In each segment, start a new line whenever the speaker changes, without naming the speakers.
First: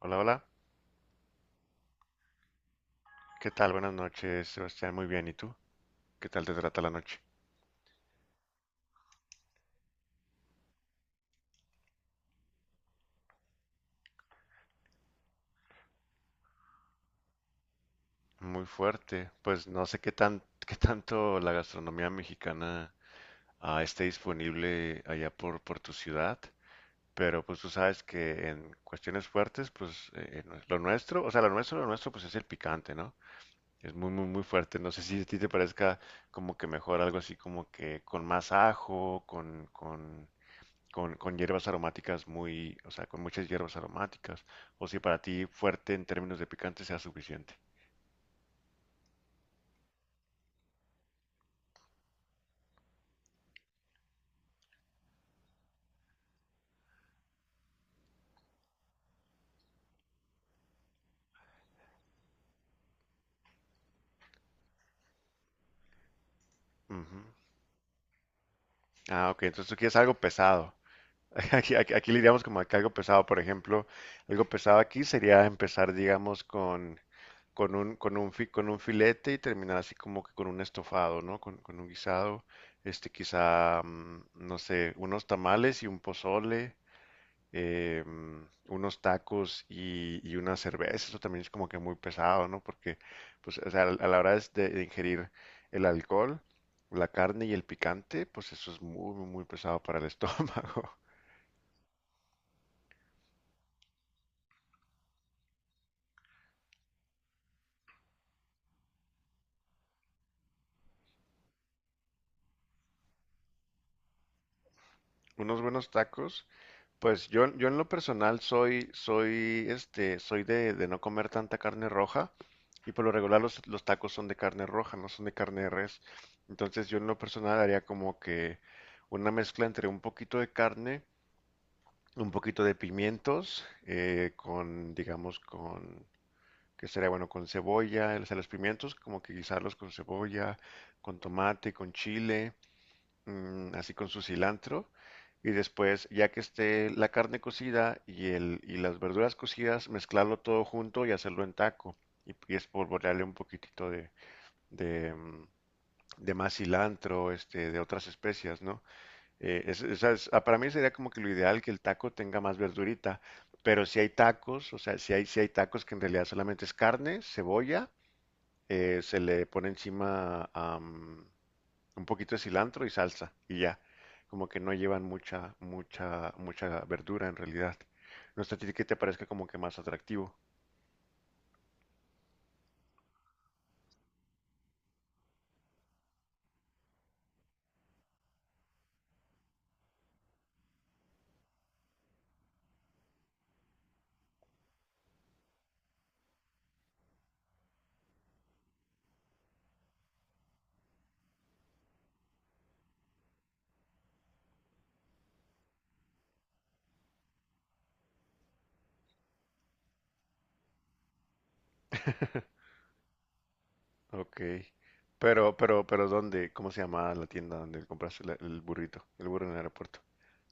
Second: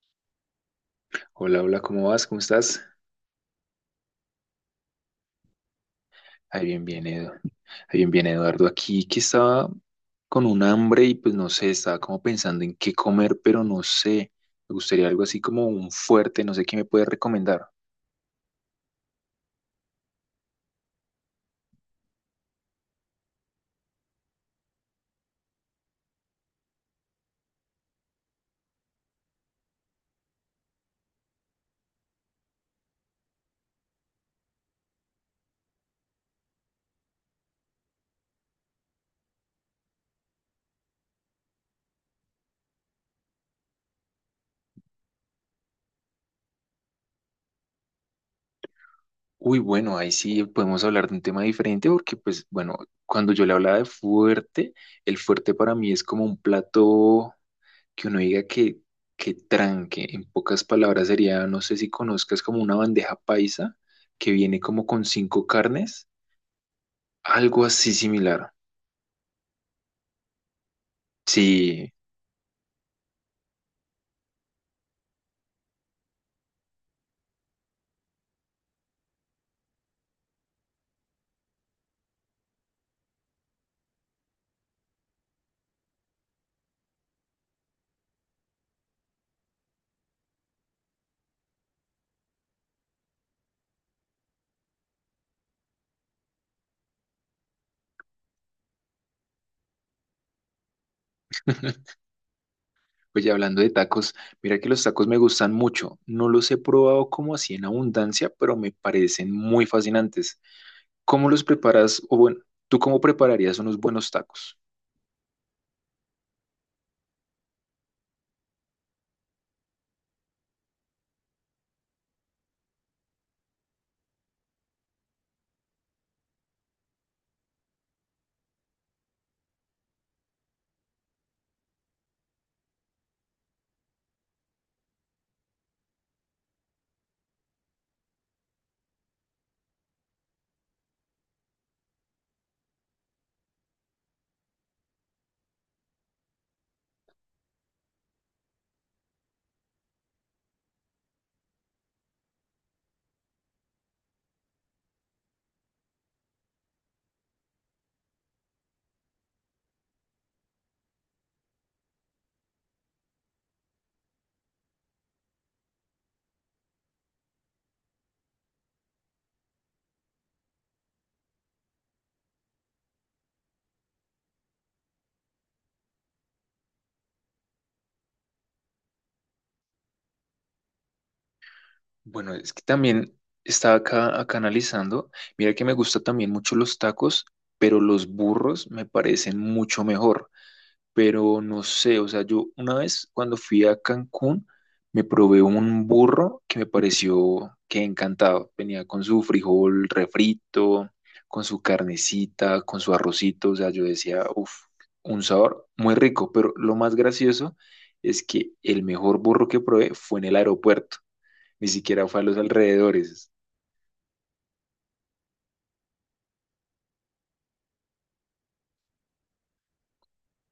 Hola, hola.
Hola, hola, ¿cómo vas? ¿Cómo estás?
¿Qué tal? Buenas noches, Sebastián. Muy bien. ¿Y tú? ¿Qué tal te
Ahí
trata
bien,
la
bien,
noche?
Edu. Ahí bien, bien, Eduardo. Aquí que estaba con un hambre y pues no sé, estaba como pensando en qué comer, pero no sé. Me gustaría algo así como un fuerte, no sé qué me puedes recomendar.
Muy fuerte. Pues no sé qué tan, qué tanto la gastronomía mexicana esté disponible allá por tu ciudad, pero pues tú sabes que en cuestiones fuertes, pues no es- lo nuestro, o sea, lo nuestro, pues es el picante, ¿no? Es muy, muy, muy fuerte. No sé si a ti te parezca como que mejor algo así como que con más ajo, con con hierbas aromáticas muy, o sea, con muchas hierbas aromáticas, o si para ti fuerte en términos de picante sea suficiente.
Uy, bueno, ahí sí podemos hablar de un tema diferente porque pues bueno, cuando yo le hablaba de fuerte, el fuerte para mí es como un plato que uno diga que tranque. En pocas palabras sería, no sé si conozcas como una bandeja paisa que viene como con cinco carnes.
Ujú.
Algo así similar.
Ah, ok, entonces tú quieres algo pesado.
Sí.
Aquí le diríamos como que algo pesado, por ejemplo, algo pesado aquí sería empezar, digamos, con, con un filete y terminar así como que con un estofado, ¿no? Con un guisado, quizá, no sé, unos tamales y un pozole, eh, unos tacos y una cerveza. Eso también es como que muy pesado, ¿no? Porque, pues, o sea, a la hora es de ingerir el alcohol, la carne y el picante, pues eso es muy, muy, muy pesado para el estómago.
Oye, hablando de tacos, mira que los tacos me gustan mucho. No los he probado como así en abundancia, pero me parecen muy fascinantes. ¿Cómo los preparas? O bueno, ¿tú cómo prepararías unos buenos tacos?
Unos buenos tacos, pues yo en lo personal soy de no comer tanta carne roja y por lo regular los tacos son de carne roja, no son de carne de res. Entonces yo en lo personal haría como que una mezcla entre un poquito de carne, un poquito de pimientos con, digamos, con, que sería bueno, con cebolla, o sea, los pimientos como que guisarlos con cebolla, con tomate, con chile, así con su cilantro. Y después, ya que esté la carne cocida y, el, y las verduras cocidas, mezclarlo todo junto y hacerlo en taco. Y espolvorearle un poquitito de, mm, de más cilantro, de otras especias, ¿no? Para mí sería como que lo ideal que el taco tenga más verdurita, pero si hay tacos, o sea, si hay tacos que en realidad solamente es carne, cebolla, se le pone encima un poquito de cilantro y salsa y ya, como que no llevan mucha verdura en realidad. No sé a ti que te parezca como que más atractivo.
Bueno, es que también estaba acá analizando. Mira que me gustan también mucho los tacos, pero los burros me parecen mucho mejor. Pero no sé, o sea, yo una vez cuando fui a Cancún me probé un burro que me pareció que encantado. Venía con su frijol refrito, con su carnecita, con su arrocito, o sea, yo decía, uff, un sabor muy rico, pero lo más gracioso es que el mejor burro que probé fue en el aeropuerto, ni siquiera fue a los alrededores.
Ok, pero, pero ¿dónde? ¿Cómo se llama la tienda donde compraste el burrito, el burro en el aeropuerto?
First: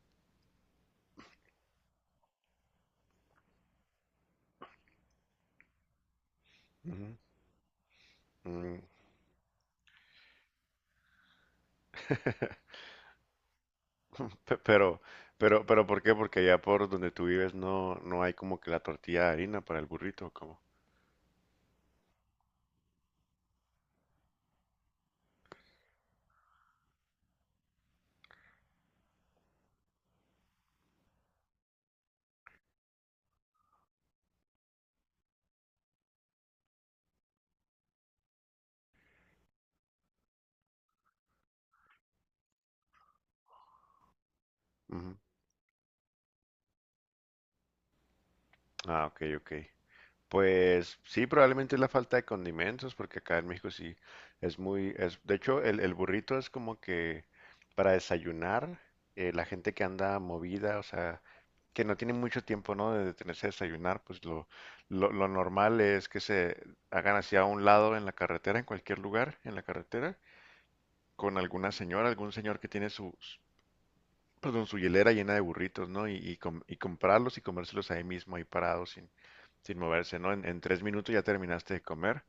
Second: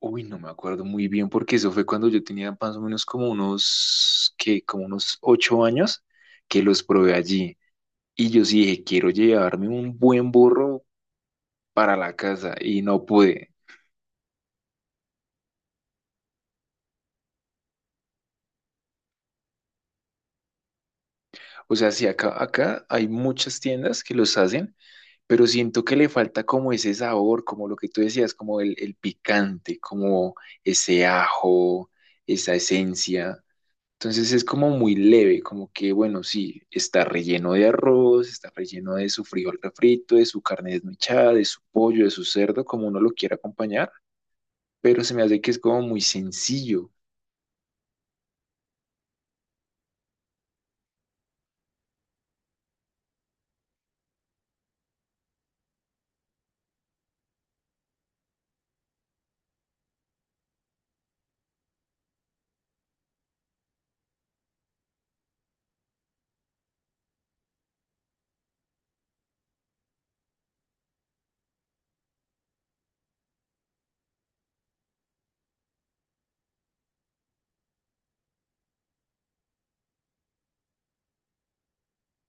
Uy, no me acuerdo muy bien porque eso fue cuando yo tenía más o menos como unos, que como unos 8 años que los probé
Ujú.
allí. Y yo sí
Mm.
dije, quiero llevarme un buen burro para la casa y no pude.
Pero, pero, ¿por qué? Porque allá por donde tú vives no hay como que la tortilla de harina para el burrito, ¿o cómo?
O sea, sí, acá hay muchas tiendas que los hacen, pero siento que le falta como ese sabor, como lo que tú decías, como el picante, como ese ajo, esa esencia. Entonces es como muy leve, como que, bueno, sí, está relleno de arroz, está relleno de su frijol refrito, de su carne desmechada, de su pollo, de su cerdo, como uno lo quiera acompañar, pero se
Ujú.
me hace que es como muy sencillo.
Ah, ok, ok. Pues sí, probablemente es la falta de condimentos, porque acá en México sí es muy, es, de hecho, el burrito es como que para desayunar, la gente que anda movida, o sea, que no tiene mucho tiempo, ¿no? De detenerse a desayunar, pues lo normal es que se hagan hacia un lado en la carretera, en cualquier lugar, en la carretera con alguna señora, algún señor que tiene perdón, su hielera llena de burritos, ¿no? Y, y comprarlos y comérselos ahí mismo, ahí parados, sin moverse, ¿no? En tres minutos ya terminaste de comer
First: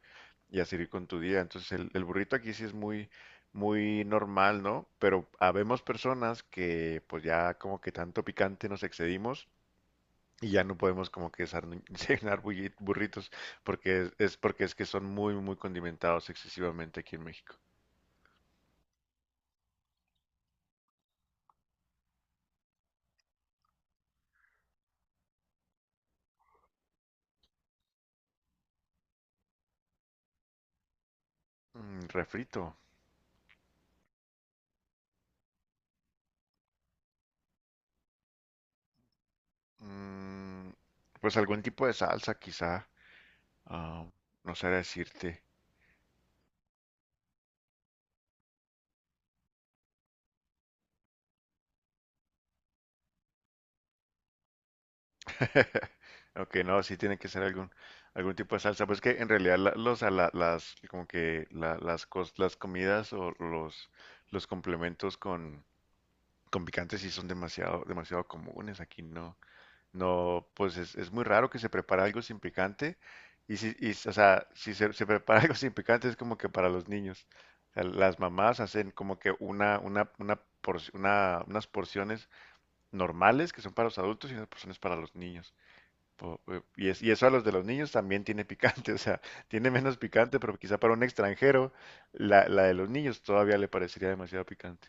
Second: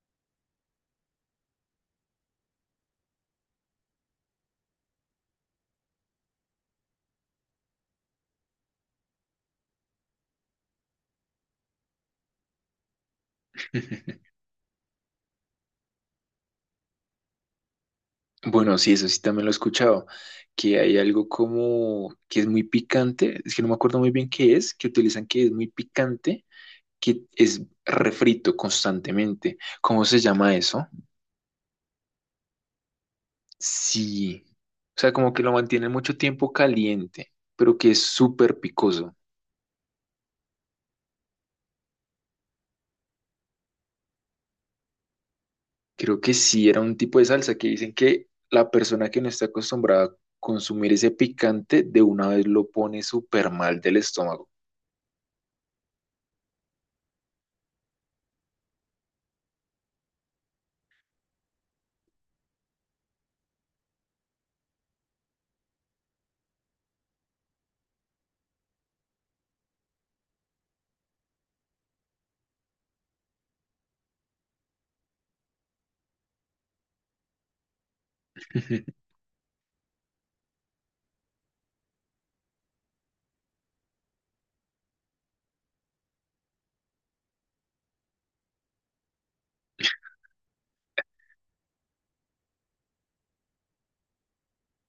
y a seguir con tu día. Entonces el burrito aquí sí es muy, muy normal, ¿no? Pero habemos personas que pues ya como que tanto picante nos excedimos. Y ya no podemos como que cenar burritos porque es porque es que son muy muy condimentados excesivamente aquí en México.
Bueno, sí, eso sí también lo he escuchado, que hay algo como que es muy picante, es que no me acuerdo muy bien qué es, que utilizan que es muy picante, que es refrito constantemente. ¿Cómo se llama eso?
Mm, refrito.
Sí, o sea, como que lo mantienen mucho tiempo caliente, pero que es súper picoso.
Mm, pues algún tipo de salsa, quizá. Ah, no sé decirte.
Creo que sí, era un tipo de salsa que dicen que la persona que no está acostumbrada a consumir ese picante de una vez lo pone súper mal del estómago.
Aunque no, sí tiene que ser algún tipo de salsa. Pues que en realidad como que las comidas o los complementos con picante sí son demasiado, demasiado comunes. Aquí no. No, pues es muy raro que se prepare algo sin picante. Y si, y, o sea, si se, se prepara algo sin picante es como que para los niños. O sea, las mamás hacen como que unas porciones normales que son para los adultos y unas porciones para los niños. Y eso a los de los niños también tiene picante, o sea, tiene menos picante, pero quizá para un extranjero la de los niños todavía le parecería demasiado picante.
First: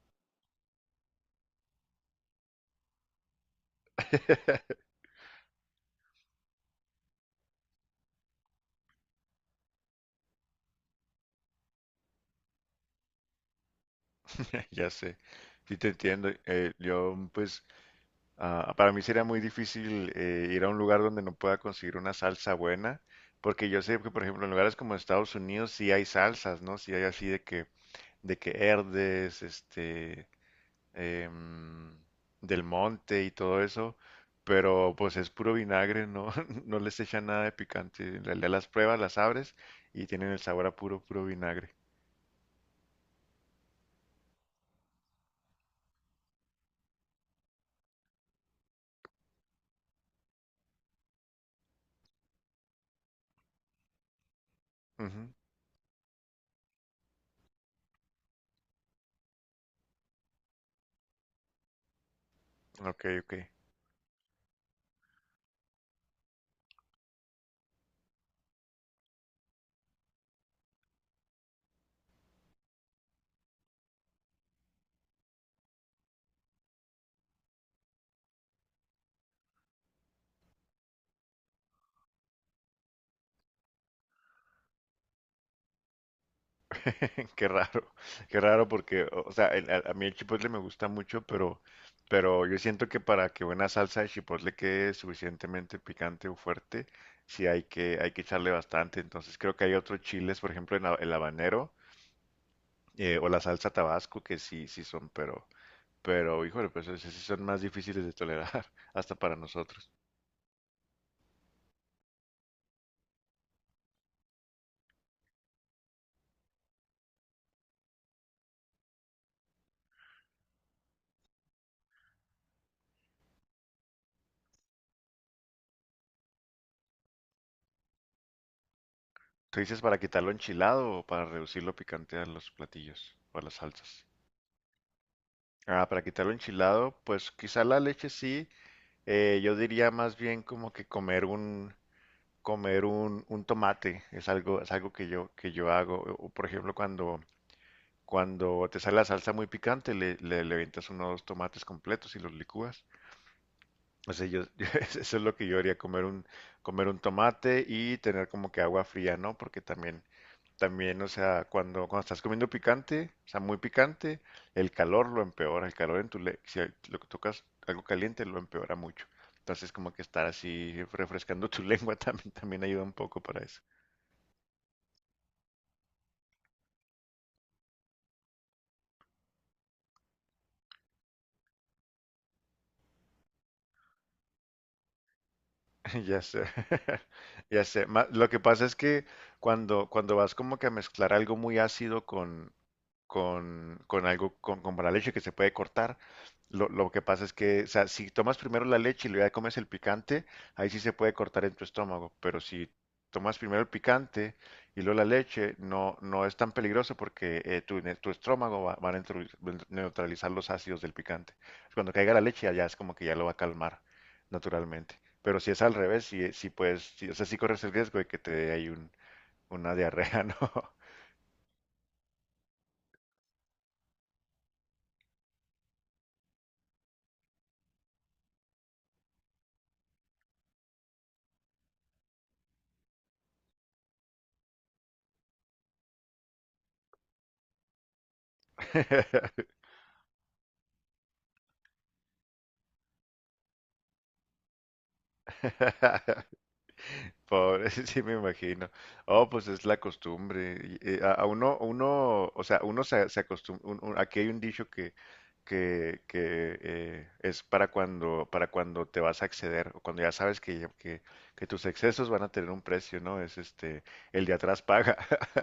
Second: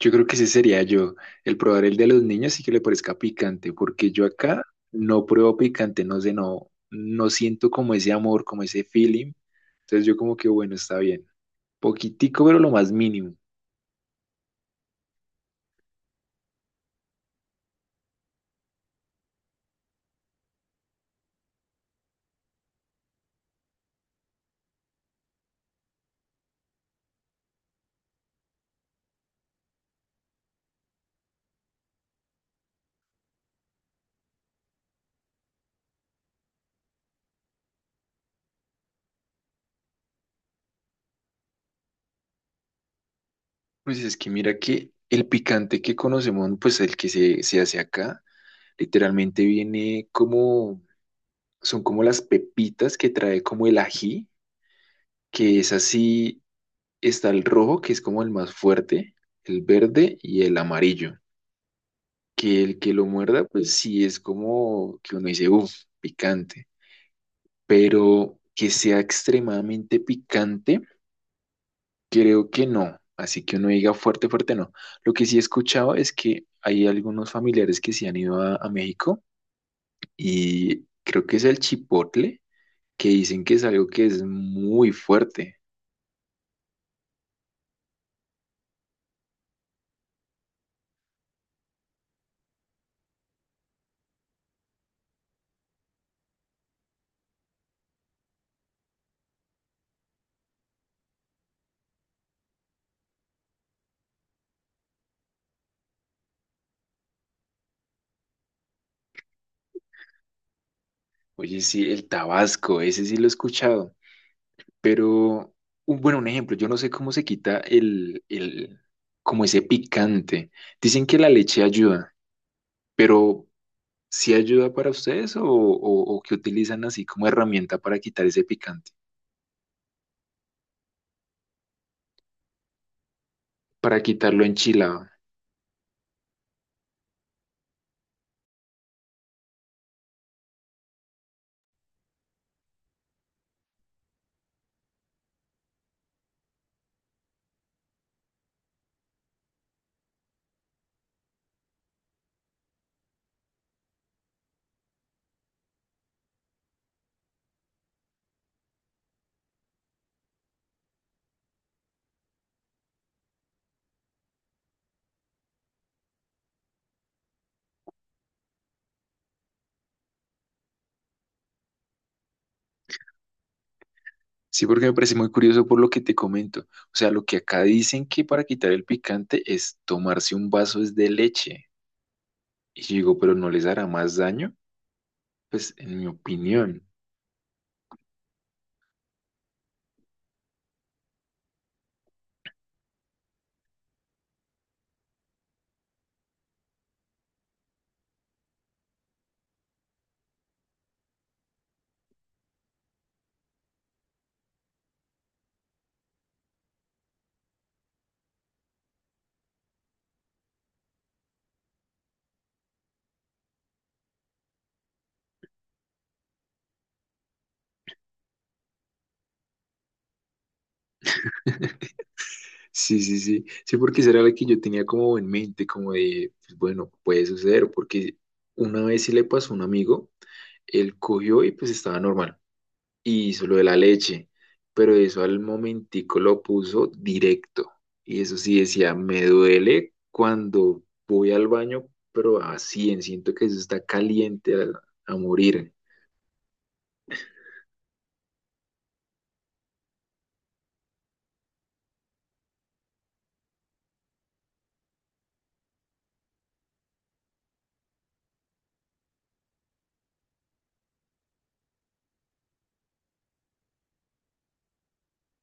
Yo creo que ese sería yo, el probar el de los niños y que le parezca picante, porque yo acá no pruebo picante, no sé, no, no siento como ese amor, como ese feeling. Entonces yo como que, bueno, está bien. Poquitico, pero lo más mínimo.
Ya sé, sí te entiendo. Yo pues para mí sería muy difícil ir a un lugar donde no pueda conseguir una salsa buena, porque yo sé que, por ejemplo, en lugares como Estados Unidos sí hay salsas, ¿no? Sí hay así de que Herdes, em, Del Monte y todo eso, pero pues es puro vinagre, ¿no? No les echan nada de picante. En realidad las pruebas, las abres y tienen el sabor a puro, puro vinagre.
Pues es que mira que el picante que conocemos, pues el que se hace acá, literalmente viene como, son como las pepitas que trae como el ají,
Ujú.
que es así, está el rojo, que es como el más fuerte, el verde y el amarillo. Que el que
Ok,
lo
ok.
muerda, pues sí es como que uno dice, uff, picante, pero que sea extremadamente picante, creo que no. Así que uno diga fuerte, fuerte, no. Lo que sí he escuchado es que hay algunos familiares que se han ido a México y creo que es el chipotle, que dicen que es algo que es muy fuerte.
Qué raro, qué raro porque, o sea, a mí el chipotle me gusta mucho, pero yo siento que para que una salsa de chipotle quede suficientemente picante o fuerte, sí hay que echarle bastante. Entonces creo que hay otros chiles, por ejemplo, el habanero o la salsa tabasco, que sí, sí son, pero, híjole, pues esos sí son más difíciles de tolerar, hasta para nosotros.
Oye, sí, el tabasco, ese sí lo he escuchado. Pero, un, bueno, un ejemplo, yo no sé cómo se quita el como ese picante. Dicen que la leche ayuda, pero ¿sí ayuda para ustedes o que utilizan así como herramienta para quitar ese picante?
¿Tú dices para quitarlo enchilado o para reducirlo picante a los platillos o a las
Para
salsas?
quitarlo enchilado.
Ah, para quitarlo enchilado, pues quizá la leche sí. Yo diría más bien como que comer un tomate es algo que yo hago o, por ejemplo cuando te sale la salsa muy picante le avientas unos tomates completos y los licúas. O sea, yo, eso es lo que yo haría, comer un, comer un tomate y tener como que agua fría, ¿no? Porque también, o sea, cuando estás comiendo picante, o sea, muy picante, el calor lo empeora, el calor en tu le si lo que tocas algo caliente lo empeora mucho. Entonces, como que estar así refrescando tu lengua también ayuda un poco para eso.
Sí, porque me parece muy curioso por lo que te comento. O sea, lo que acá dicen que para quitar el picante es tomarse un vaso es de leche. Y yo digo, pero ¿no les hará más daño? Pues en mi
Ya sé,
opinión.
ya sé. Lo que pasa es que cuando vas como que a mezclar algo muy ácido con algo, con la leche que se puede cortar. Lo que pasa es que, o sea, si tomas primero la leche y luego ya comes el picante, ahí sí se puede cortar en tu estómago. Pero si tomas primero el picante y luego la leche, no, no es tan peligroso porque tu estómago va a neutralizar los ácidos del picante. Cuando caiga la leche, allá es como que ya lo va a calmar naturalmente. Pero si es al revés, si, si puedes, sí, o sea, si corres el riesgo de que te dé ahí un, una diarrea, ¿no?
Sí, sí, sí. Sí, porque esa era la que yo tenía como en mente, como de, pues, bueno, puede suceder, porque una vez sí le pasó a un amigo, él cogió y pues estaba normal, y hizo lo de la leche, pero eso al momentico lo puso directo, y eso sí decía, me duele cuando voy al baño, pero así, en siento que eso está caliente a morir.
Pobre, sí me imagino. Oh, pues es la costumbre. Y, a uno, o sea, se acostumbra. Aquí hay un dicho que es para cuando te vas a exceder, o cuando ya sabes que tus excesos van a tener un precio, ¿no? Es el de atrás paga.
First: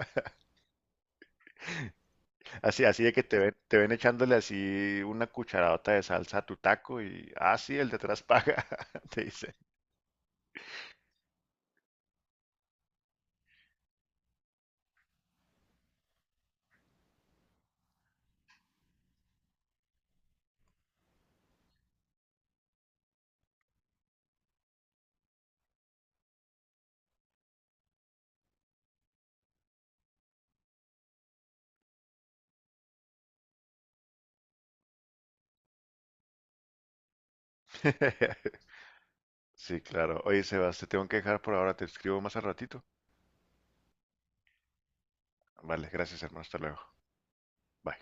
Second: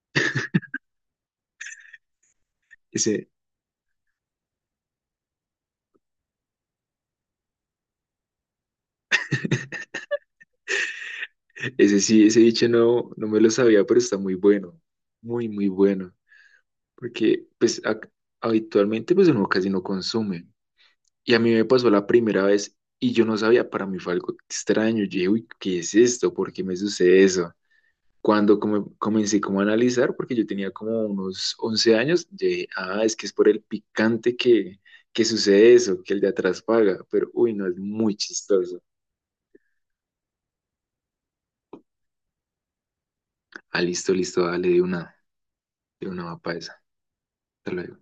Así, así de que
Ese,
te ven echándole así una cucharadota de salsa a tu taco y, ah, sí, el de atrás paga, te dice.
ese sí, ese dicho no me lo sabía, pero está muy bueno, muy, muy bueno. Porque pues ac- habitualmente pues uno casi no consume. Y a mí me pasó la primera vez y yo no sabía, para mí fue algo extraño. Yo dije, uy, ¿qué es esto? ¿Por qué me sucede eso? Cuando come- comencé como a analizar, porque yo tenía como unos 11 años, yo dije, ah, es que es por el picante que sucede eso, que el de atrás paga. Pero uy, no, es muy chistoso.
Sí, claro. Oye, Sebas, te tengo que dejar por ahora, te escribo más al ratito.
Ah, listo, listo, dale
Vale,
de
gracias
una
hermano,
mapa
hasta luego.
esa. Hasta
Bye.
luego.